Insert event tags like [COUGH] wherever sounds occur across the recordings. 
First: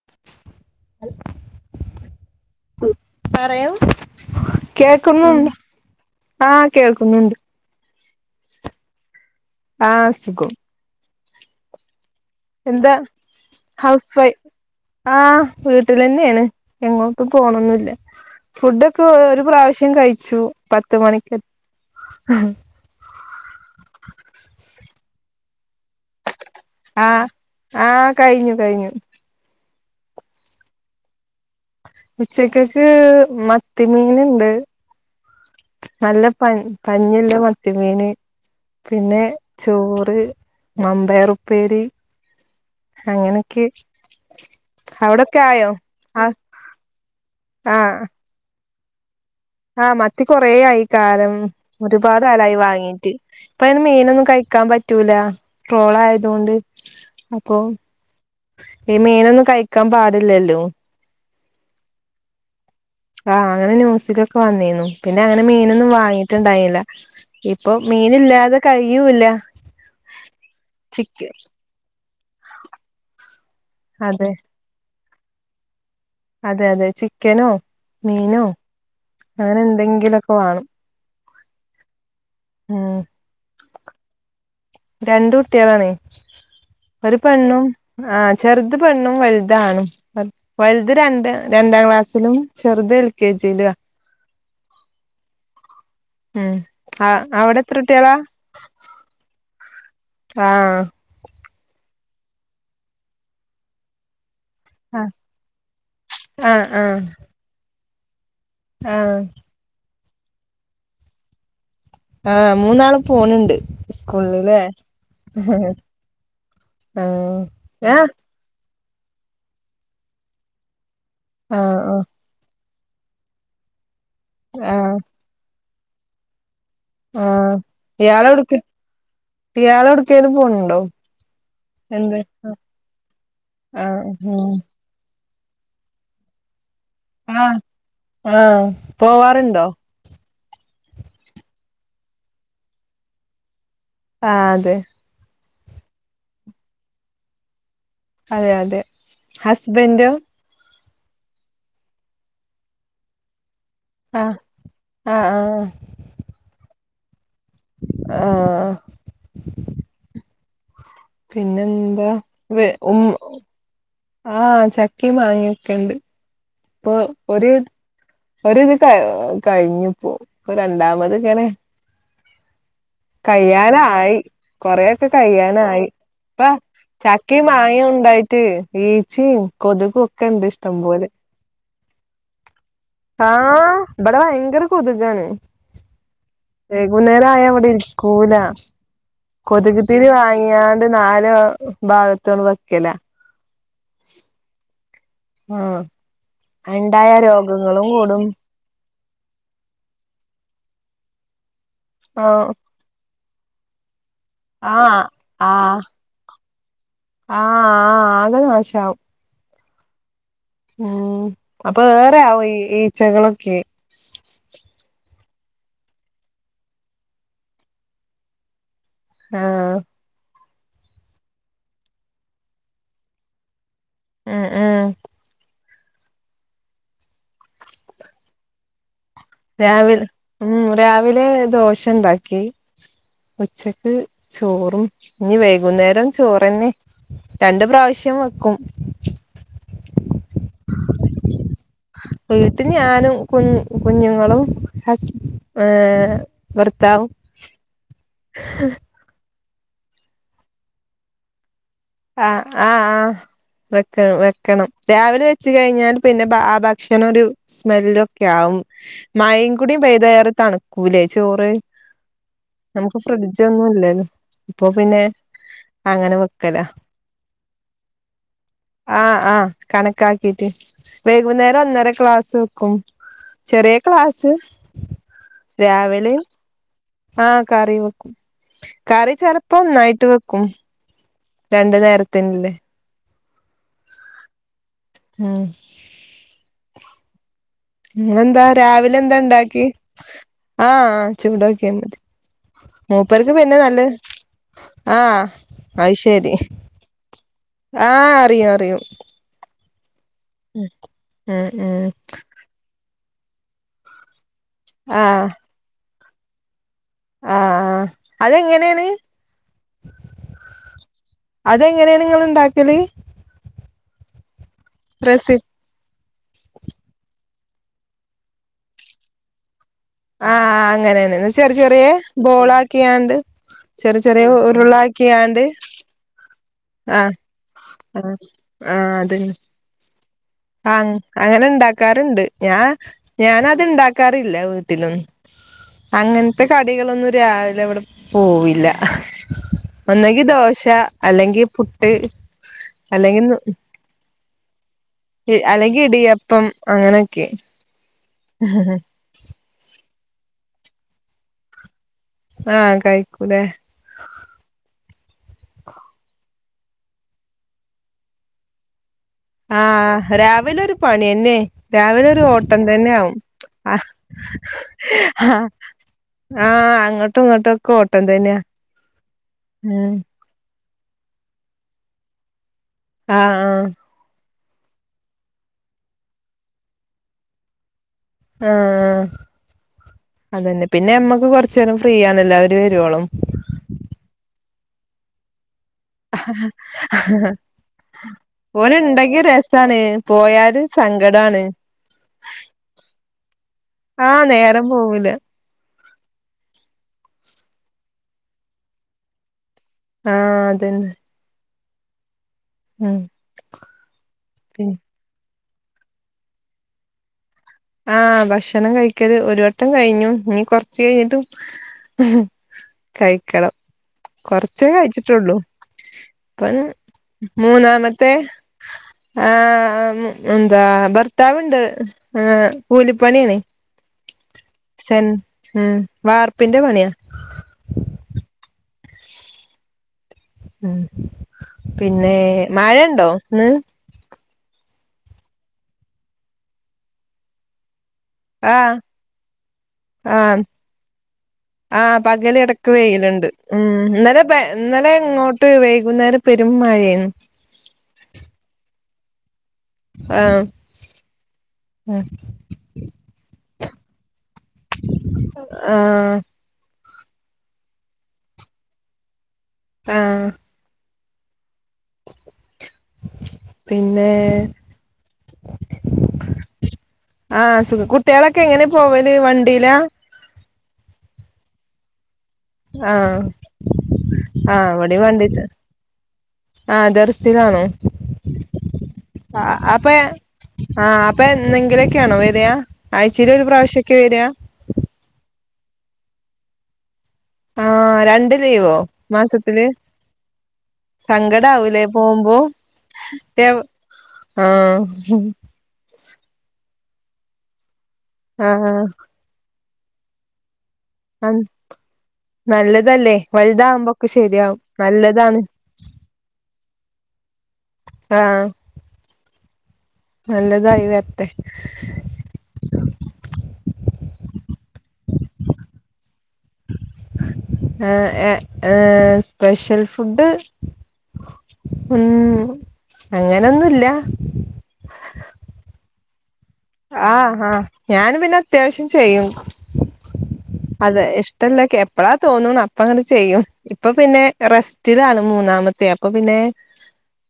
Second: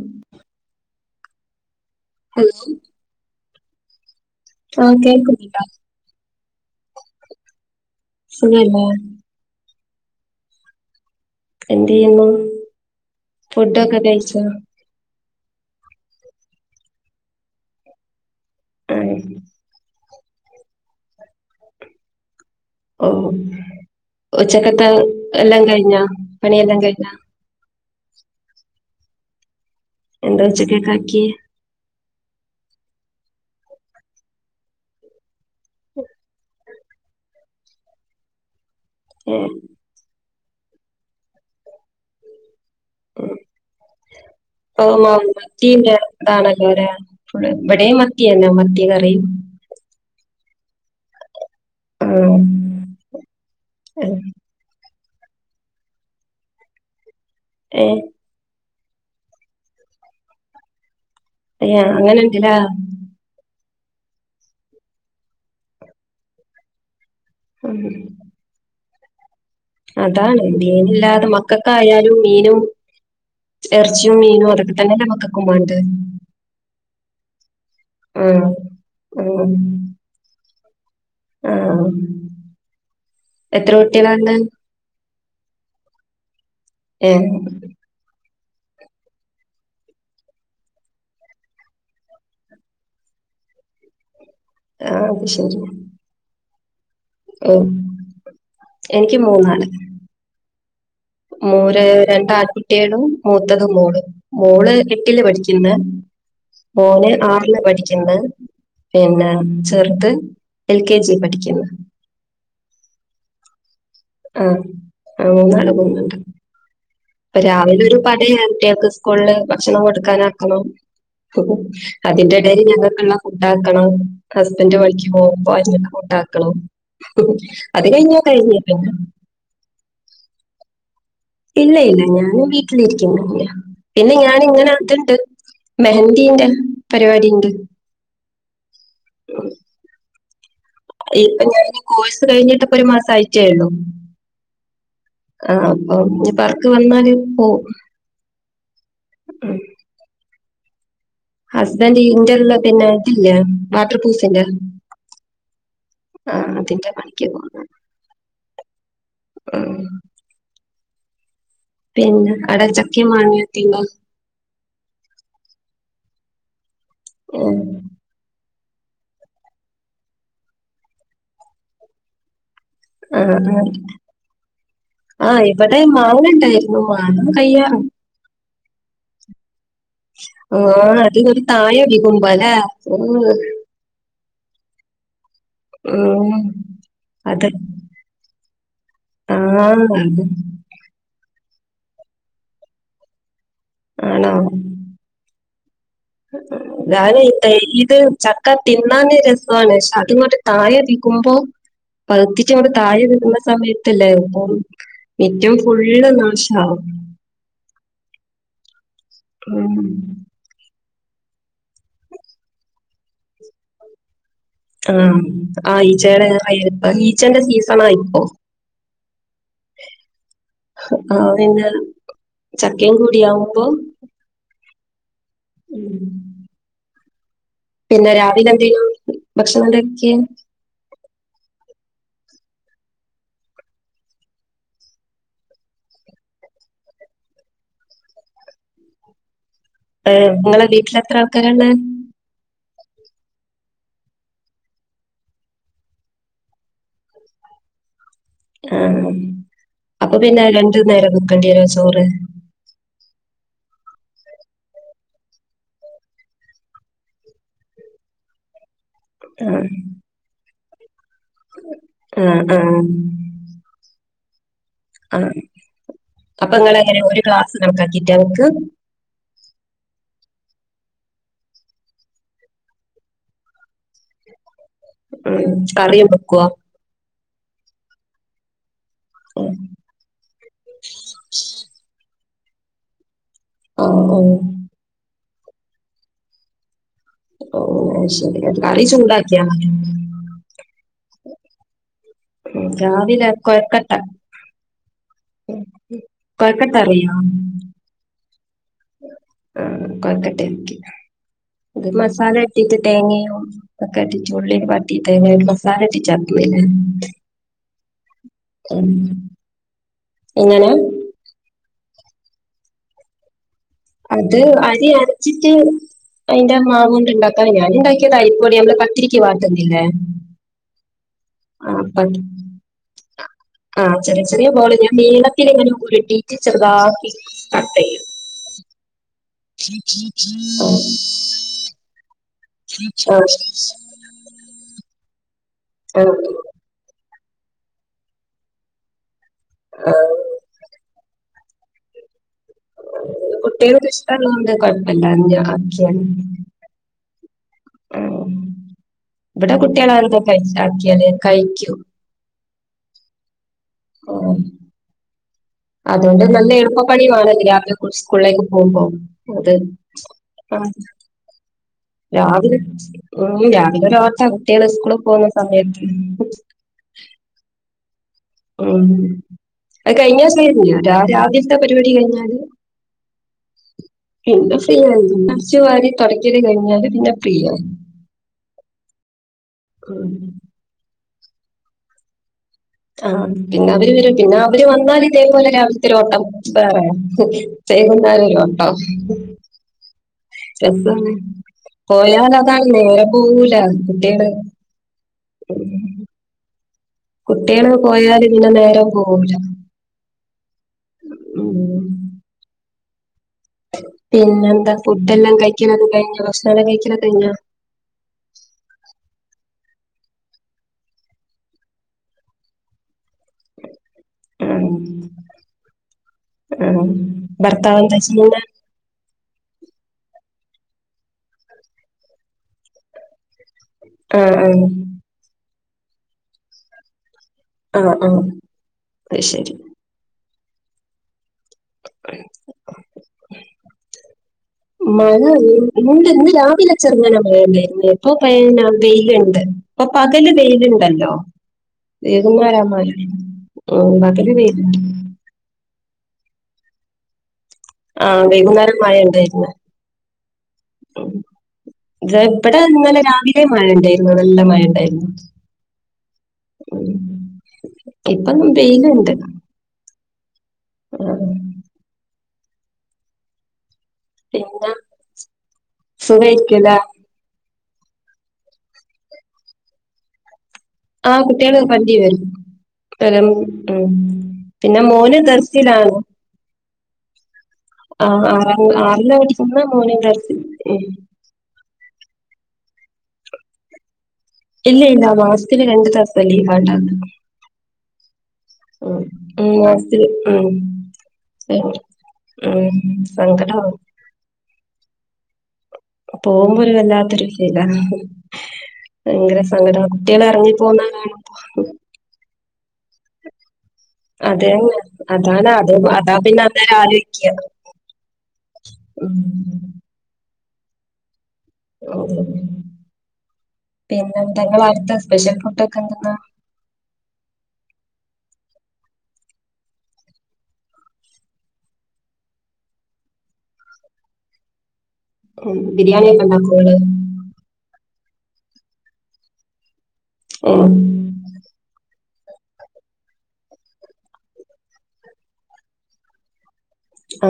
ഉം hello hello പറയൂ ആഹ് കേൾക്കുന്നുണ്ട് കേൾക്കുന്നുണ്ടോ ആ കേൾക്കുന്നുണ്ട്. സുഖല്ലേ. ആ സുഖം. എന്തെയ്യുന്നു. എന്താ ഹൗസ് വൈ ആ വീട്ടിലന്നേണ് എങ്ങോട്ടും പോണൊന്നുല്ല. ഫുഡൊക്കെ ആഹ് ഒരു പ്രാവശ്യം കഴിച്ചു പത്ത് മണിക്ക്. ഓ ഉച്ചക്കത്തെ എല്ലാം കഴിഞ്ഞാ പണിയെല്ലാം. ആ കഴിഞ്ഞോ ആ കഴിഞ്ഞു കഴിഞ്ഞു. എന്താ ഉച്ചക്കൊക്കാക്കി. ഉച്ചക്കക്ക് മത്തിമീന്ണ്ട്. നല്ല പ പഞ്ഞില്ല മത്തിമീന് പിന്നെ ഏഹ് ചോറ്. മമ്പയറുപ്പേരി അങ്ങനൊക്കെ. ഓ മത്തിന്റെ ആഹ് കാലല്ലെലോ ഇവിടെയും മ ത്തിയന്നെ മത്തികറി. ആ മത്തി കൊറേ ആയി കാലം ഒരുപാട് ആഹ് കലായി വാങ്ങീട്ട് ഇപ്പ അയ്ന് മീനൊന്നും കഴി. ക്കാൻ പറ്റൂല ട്രോള ആയത് കൊണ്ട് അപ്പൊ. ഏഹ് ഏഹ് ഈ മീനൊന്നും കഴിക്കാൻ പാടില്ലല്ലോ. ഏ അങ്ങനെ ഉണ്ട്ല്ലാ. ആഅങ്ങനെ ന്യൂസിലൊക്കെ വന്നീന്നു പിന്നെ അങ്ങനെ മീനൊന്നും വാങ്ങിട്ടുണ്ടായിന്നില ഇപ്പൊ ഉം മീനില്ലാതെ കഴിയൂല്ല. അതാണ് ചിക്ക മീനില്ലാതെ മക്കക്കായാലും മീനും. എറച്ചിയും അതെ മീനും അതൊക്കെ തന്നെല്ലേ മക്കക്കുമാണ്ട്. അതെ അതെ ചിക്കനോ മീനോ ആഹ് അങ്ങനെ എന്തെങ്കിലൊക്കെ വേണം. ആ ഉം എത്ര കുട്ട്യേളാണ് ഉള്ളത് രണ്ട് കുട്ട്യേളാണ് ഏ ഒരു പെണ്ണും. ആ ചെറുത് പെണ്ണും വലുത് ആണും. വലുത് രണ്ട് രണ്ടാം ക്ലാസ്സിലും ചെറുത് എൽ കെ ജിയിലുആ ആ അത് ശരി. ഉം ആ ഓ അവിടെ എത്ര കുട്ടികളാ എനിക്ക് ആ മൂര രണ്ട് ആൽകുട്ടികളും മൂത്തത് മോള് മോള്. ആഹ് എട്ടില് പഠിക്ക്ന്ന് ആഹ് മോന് ആറില് പഠിക്ക്ണ്ട് ആഹ് പിന്നെ ചെർത് എൽ കെ ജി പഠിക്കുന്നു. ആഹ് മൂന്നാള് പോണുണ്ട് ആ സ്കൂളിലേ. ആ മൂന്നാള് പോകുന്നുണ്ട് ഇപ്പൊ രാവിലെ ഒരു പടയ കുട്ടിയേക്ക് സ്കൂളില് ഭക്ഷണം കൊടുക്കാനാക്കണം. ആഹ് ആഹ് അതിന്റെ എടല് ഞങ്ങക്കുള്ള ഫുഡാക്കണം. ഹസ്ബന്റ് ആഹ് വർക്കി പോകുമ്പോ അവർക്ക് ഫുഡാക്കണം അത് കഴിഞ്ഞ കഴിഞ്. ഇയാളോട്കേലും പോണ് ണ്ടോ? ഇല്ലയില്ല ഞാൻ വീട്ടിലിരിക്കും ആഹ് പിന്നെ ഉം ഞാനിങ്ങനെ അതിണ്ട്. മെഹൻന്ദിയിടാൻ ആഹ് ആഹ് പോവാറുണ്ടോ ഇപ്പൊ ഞാൻ കോഴ്സ് കഴിഞ്ഞിട്ട് ഇപ്പൊ ഒരു മാസം ആയിട്ടേയുള്ളൂ ആഹ് അതെ ആഹ് അപ്പൊ ഈ വർക്ക് വന്നാല് പോവു അതെ അതെ ഹസ്ബൻഡോ ഹസ്ബൻഡ് ഈ ഇന്റർലേ പിന്നെ ഇതില്ലേ വാട്ടർ ആഹ് പ്രൂഫിന്റെ ആഹ് ആഹ് ആഹ് അഹ് അതിന്റെ പണിക്കാ പോന്നെ ആഹ് ഉംഹ് പിന്നെന്ത് പിന്നെ അട ചക്കയെ മാങ്ങ ഒക്കെയുണ്ടോ ആഹ് ചക്കയെ മാങ്ങയൊക്കെയുണ്ട് ഇപ്പൊ ആ ഒരെ ഒര് ഇത് കഴി കഴിഞ്ഞിപ്പോ രണ്ടാമത് ഇങ്ങനെ ആ. കയ്യാനായി കൊറെയൊക്കെ ആ ഇവിടെ കയ്യാനായി മാങ്ങ ഇപ്പ ഉണ്ടായിരുന്നു മാങ്ങ ചക്കയെ കയ്യാറും മങ്ങയും ഉണ്ടായിട്ട് ഈച്ചയും കൊതു ഓഹ് അത് ഒരു താഴെ ടി താ ഇവ്ടെ ഭയങ്കര കെതുകാണ് ഉം. വൈകുന്നേര ആയാ അത് ഇവ്ടെ ഇരിക്കൂല ആഹ് കൊതുകുതിരി അത് വാങ്ങിയാണ്ട് നാല് ഭാഗ ഭാഗത്തോന്ന് വെക്കല ആണോ ഉംഹ് ഗാലത്ത [UNINTELLIGIBLE] ഇത് കൂടും ച ക്കാ തിന്നാൻ രസണ് പക്ഷെ അതിയിങ്ങോട്ട് താഴെത്തിക്കുമ്പോ പ ആഹ് ഴുത്തിട്ട ഇങ്ങനെ താഴെ വരുന്ന സമയത്തല്ലേ ആഹ് ഏറ്റവും ഫുള്ള് നാശം ആവും ആഹ് ആഹ് ആകെ നാശാവും ഉംഹ് ഉംഹ് അപ്പൊ ആരാ ഈ ഈച്ചകളൊക്കെ ആഹ് ആ ഈച്ചയെടെ ഇപ്പ ഈച്ചന്റെ സീസൺ ആഹ് ഇപ്പൊ ആഹ് ആഹ് പിന്നെ ചക്കയും കൂടിയകുമ്പോ ഉംഹ് ഉംഹ് ഉം പിന്നെ രാവിലെ എന്തെനു രാവിലെ ഉംഹ് രാവിലെ ദോശ ഒണ്ടാക്കി ഉച്ചക്ക് ചോറും ഇനി വൈകുന്നേരം ചോറെന്നെ രണ്ട് പ്രാവശ്യം വെക്കും ഏഹ് നിങ്ങളെ വീട്ടില് എത്ര ആൾക്കാര് ഉണ്ട് വീട്ടില് ഞാനും കുഞ്ഞു കുഞ്ഞും മോളും ഹസ് ഏഹ് ഭർത്താവും ആഹ് അപ്പൊ പിന്നെ രണ്ടു നേരം വെക്കേണ്ടി വരുവോ ചോറ് ആഹ് ആഹ് ആഹ് വെക്കണം വെക്കണം രാവിലെ വെച്ച് കഴിഞ്ഞാൽ പിന്നെ ആ ഭക്ഷണം ഒരു സ്മെൽ ഒക്കെ ആവും മഴയും ആഹ് കൂടി പെയ്താൽ ഏറെ തണു കൂല ചോറ് ആഹ് ആഹ് നമുക്ക് ഫ്രിഡ്ജ് ഒന്നുംല്ലല്ലോ ഇപ്പൊ പിന്നെ ആ അങ്ങനെ അപ്പൊ വെക്കലാ ഇങ്ങൾ എങ്ങനെ ഒരു ഗ്ലാസ് കണക്കാക്കിറ്റാ വക്ക് ആ ആ കണക്കാക്കീട്ട് വൈകുന്നേരം ഒന്നര ക്ലാസ് വെക്കും ചെറിയ ക്ലാസ് ഉം കറിയ വെക്കവാ ആ കറി വെക്കും കറി ചെിലപ്പോ ഓഹ് ഒന്നായിട്ട് വെക്കും രണ്ടു നേരത്തിന്നല്ലേ ഹ ഓ ആഹ ഓഹ് അത് ശരി ഇങ്ങെന്താ അത് കറി രാവിലെ എന്താ ചൂടാക്കിയാ ഇണ്ടാക്കി മതി ആഹ ചൂടോക്കിയ മതി ഉം രാവിലെ മൂപ്പർക്ക് പിന്നെ നല്ല കൊഴക്കട്ട ആഹ് ഉം, അശേരി കൊഴക്കട്ട ആഹ അറിയും അറിയും ആ കൊഴക്കട്ടക്ക ഉം ഉം അത് മസാല ഇീട്ട് തേങ്ങയും ഒക്കെട്ട ച ഉുള്ളി ആഹ് പട്ടിട്ടങ്ങ മസാലട്ട് ചപ്പല്ല ആ അതെങ്ങനെയാണ് എങ്ങനെ അതെങ്ങനെയാണ് നിങ്ങ ഉണ്ടാക്കിയത് അത് അരി റെസി അരച്ചിട്ട് അയിന്റെ മാവുക കൊണ്ട് ഉണ്ടാക്കാ ഞാനൻ ഉണ്ടാക്കിയതാ ഇപ്പോൊടി നമ്മള് പത്തിരിക്ക് വാട്ടുന്നില്ലേ ആഹ അങ്ങനെന്നെ ചെറിയ ചെറിയ ബോള ആക്കിയാണ്ട് ആഹ് ചെറിയ ചെറിയ ബോള് ഞാൻ നീളത്തി എങ്ങനെ ഉരുട്ടിട്ട് ചെറുതാക്കി കട്ട ചെയ്യും ആഹ അത [UNINTELLIGIBLE] ആഹ അങ്ങനെ ഉണ്ടാക്കാറുണ്ട് ഞാ ഞാനത്ണ്ട കറില്ല വീട്ടിലും ആ അങ്ങനത്ത കടികളൊന്നും രാവിലെ ഇവിടെ പോവില്ല ആ ആ ഒന്നെങ്കി ദോശ അല്ലെങ്കിൽ പുട്ട് അല്ലെങ്കി കുട്ടിൾക്ക് ഇഷ്ടള്ളൊണ്ട് കുഴപ്പം അലകി ഇടിയപ്പം അങ്ങനൊക്കെ ആ ഇവിടെ കുട്ടികളെ എന്തോ പൈാക്കിയല് കഴിക്കൂ ആഹ കഴിക്കൂല ആഹ അതുകൊണ്ട് നല്ല എളുപ്പപ്പണി വണല്ല സ്കൂളിലേക്ക് പോകുമ്പോൾ ആഹ രാവിലെ ഒരു പണിന്നെ രാവിലെ ഒരു ഓട്ടം തന്നെ ആവും ഉം ആ രാവിലെ ഒരോട്ടാ കുട്ടികള് സ്കൂളിൽ പോകുന്ന സമയത്ത് ആ ആഹ അങ്ങോട്ടും ഇങ്ങോട്ടും ഒക്കെ ഓട്ടം തന്നെയാ ഉം അ ഉം കഴിഞ്ഞാ സീ രാവിലത്തെ പരിപാടി കഴിഞ്ഞാല് ആഹ ആഹ പിന്നെ ഫീ ആയി അച്ചു വരി തുടയ്ക്കൽ കഴിഞ്ഞാല് പിന്നെ ഫീ ആയി ആഹ ഉം അതന്നെ പിന്നെ നമ്മക്ക് കുറച്ച നേരം ഫ്രീ ആണല്ല ആ പിന്നെ അവര് വരും പിന്നെ അവര് വന്നാലൽ ഇതേപോലെ രാവില ഒത്തിരിോട്ടം പറയാ വെയ്ക്കുന്നെരം കുന്നരരുോട്ടം ഓല് ഇണ്ടെങ്കി രസാണ് പോയാല് സങ്കടാണ് പോയാല അതാണ് ഓരെ പോവല ആഹ് കുട്ടികള് നേരം പോവൂല കുട്ടികൾ പോയല് പിന്നെ നേരെ പോകില്ല ആഹ് അതന്നെ ഉം ഉം പിന്നെ എന്താ ഫുഡ് എല്ലാം കഴിക്കണ് കഴിഞ്ഞോ ഭക്ഷണം കഴിക്കൽ കഴിഞ്ഞോ ആഹ് ഭക്ഷണം കഴിക്കരു ഒരു വട്ടം കഴിഞ്ഞു നീ കൊറച്ച് കഴിഞ്ഞിട്ട് കഴിക്കണം കൊറച്ചേ ആ കഴിച്ചിട്ടുള്ളൂ പ ആ ഭർത്താവ് എന്താ മൂന്നാമത്തെ ചെയ്യുന്നെ ആ എന്താ ഭർത്താവ്ണ്ട് ആ കൂലിപ്പണിയണ ആഹ് ആഹ് സെൻ ഉ വാർപ്പിന്റെ പണിയാ ആഹ് ആഹ് അയിശരി ഉം പിന്നെ മഴയണ്ടോ ഇന്ന് മഴ ഉണ്ട് ഇന്ന് രാവിലെ ചെറങ്ങന മഴ ഉണ്ടായിരുന്നു അപ്പൊ പിന്ന ആഹ് വെയിലുണ്ട് ഇപ്പൊ പകല് വെയിലുണ്ടല്ലോ ആ പകല് വൈകുന്നേരാ ഇടക്ക് മഴ വെയിലുണ്ട് ഉം ഇന്നലെ പകല് വെയിലുണ്ട് ഇന്നലെ ഇങ്ങോട്ട് ട്ട് വൈകുന്നേരം പെരും മഴയാന്നു ആഹ് വൈകുന്നേരം മഴ ഉണ്ടായിരുന്ന് ആഹ് ഇത് എവിടെ ഇന്നലെ രാവിലേം മഴ ഉണ്ടായിരുന്നു നല്ല മഴ ഉണ്ടായിരുന്നു ആഹ് ഉം ഇപ്പം വെയിലുണ്ട് ആഹ് [UNINTELLIGIBLE] പിന്നെ പിന്നെ സുഖായിരിക്കില്ല ആഹ് സുഖം കുട്ട്യേളൊക്കെ എങ്ങനെ പോവല് വണ്ടിയിലാ ആഹ് കുട്ട്യേള് വണ്ടി വരും ആഹ് പം ഉം ആഹ് പിന്നെ ഇവിടേം മോന് വണ്ടി ദർസിലാണ് ആഹ് ദെർസിലാണ് ആ ആറ ആറില്ല പടിക്കുന്നെ അപ്പൊ മോന് ദർസിൽ ആഹ് അപ്പൊ എന്നെങ്കിലൊക്കെയാണോ വര്യാ ആഴ്ചയിൽ ഒരു പ്രാവശ്യൊക്കെ വര്യാ ഇല്ലെ മാസത്തില് രണ്ടു ദിവസത്തെ ലീവ ഉണ്ടാരുന്നെ ആഹ് രണ്ട് ലീവോ ഉം മാസത്തില് ഉം സങ്കടവൂലേ പോകുമ്പോ ഉം സങ്കടാവും ആഹ് പോകുമ്പോ ഒരു വല്ലാത്തൊരു ഫീലാ ആഹ് ആഹ് ഭയങ്കര സങ്കടാ കുട്ട്യേള് ഇറങ്ങിപ്പോന്നകാണുമ്പം ആഹ് നല്ലതല്ലേ വലുതാവുമ്പോ അതെന്നെ അതാണ് അത് അതാ പിന്നെ അന്നേരം ആലോചിക്ക ആഹ് ഉം നല്ലതായി വരട്ടെ ഓ പിന്നെന്ത നിങ്ങളെടുത്ത സ്പെഷ്യൽ ഫുഡൊക്കെ എന്തെന്നാ സ്പെഷ്യൽ ഫുഡ് ഉം അങ്ങനൊന്നില്ല ഉം ബിരിയാണിയൊക്കെ ഉണ്ടാക്കോ ആഹാ ഞാന് പിന്നെ അത്യാവശ്യം ചെയ്യും ഉം ഇഷ്ടല്ലൊക്കെ എപ്പളാ തോന്ന്ണു അപ്പങ്ങ്ട് ചെയ്യും ഇപ്പൊ പിന്നെ റെസ്റ്റിലാണ് മൂന്നാമത്തെ അപ്പൊ പിന്നെ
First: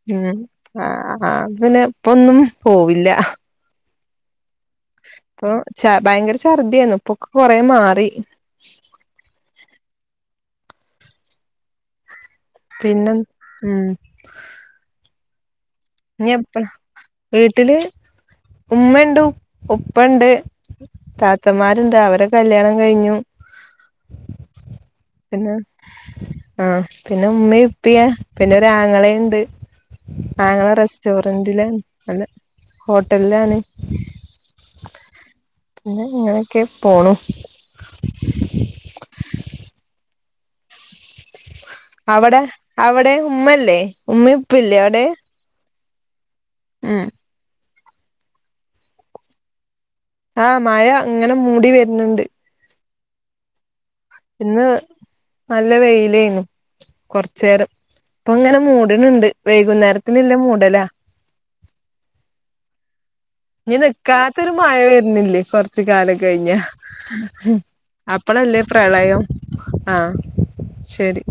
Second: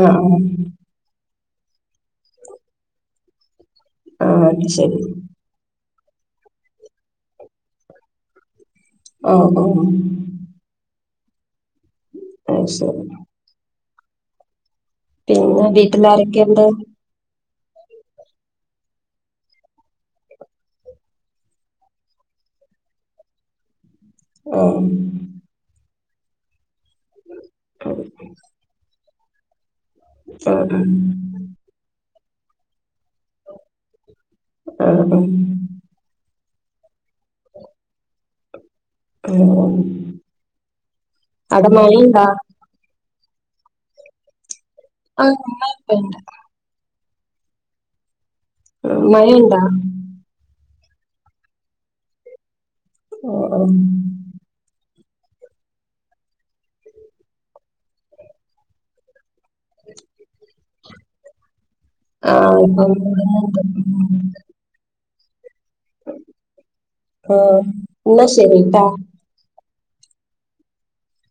ആഹ് ഉം ആഹ് ആഹ് ആഹ് അപ പിന്നെ ഇപ്പൊന്നും പോവില്ല ആഹ് അത് ശരി ആഹ് ഭയങ്കര ഛർദിയേന്നു ഇപ്പൊക്കെ കൊറേ മാറി ഓഹ് ഓഹ് അത് ശരി പിന്നെന്ത് ഉം പി ഊബി ഇഞി എപ്പള വീട്ടില് ഉമ്മണ്ട് ഉപ്പണ്ട് താത്തമാര്ണ്ട് അവരെ കല്യാണം കഴിഞ്ഞു ആഹ് പിന്നെ ആഹ് പിന്നെ ഉമ്മി ഉപ്പി പിന്ന ഒരാങ്ങളീണ്ട് ആഹ് ന്റിലാണ് നല്ല ഹോട്ടൽലാണ് പിന്നെ ഇങ്ങനൊക്കെ പോണു ആഹ് അവ്ടെ അവ്ടെ ഉമ്മല്ലെ ഉമ്മി ഉപ്പി ഇല്ലെ അവ്ടെ ഉമ്മ ഉപ്പണ്ട് ഉം മഴണ്ടാ ആഹ് മഴ ഇങ്ങന മൂടി വർണ് ണ്ട് ആഹ് ഇന്ന് നല്ല വെയിലേന്നു കൊറ്ച്ചേരം ഇപ്പ ഇങ്ങന മൂട്ണ് ണ്ട് വൈകുന്നേരത്തിനില്ല മൂടലാ ആഹ് ന ഉം നിക്കാത്തൊരു മഴ വര്ന്നില്ലെ കൊറ് കൊറ്ച്ച് കാലം കഴിഞ്ഞ ആഹ് എന്നാ അപ്പളല്ലെ ശരിട്ടാ പ്രളയം ആഹ് ശരി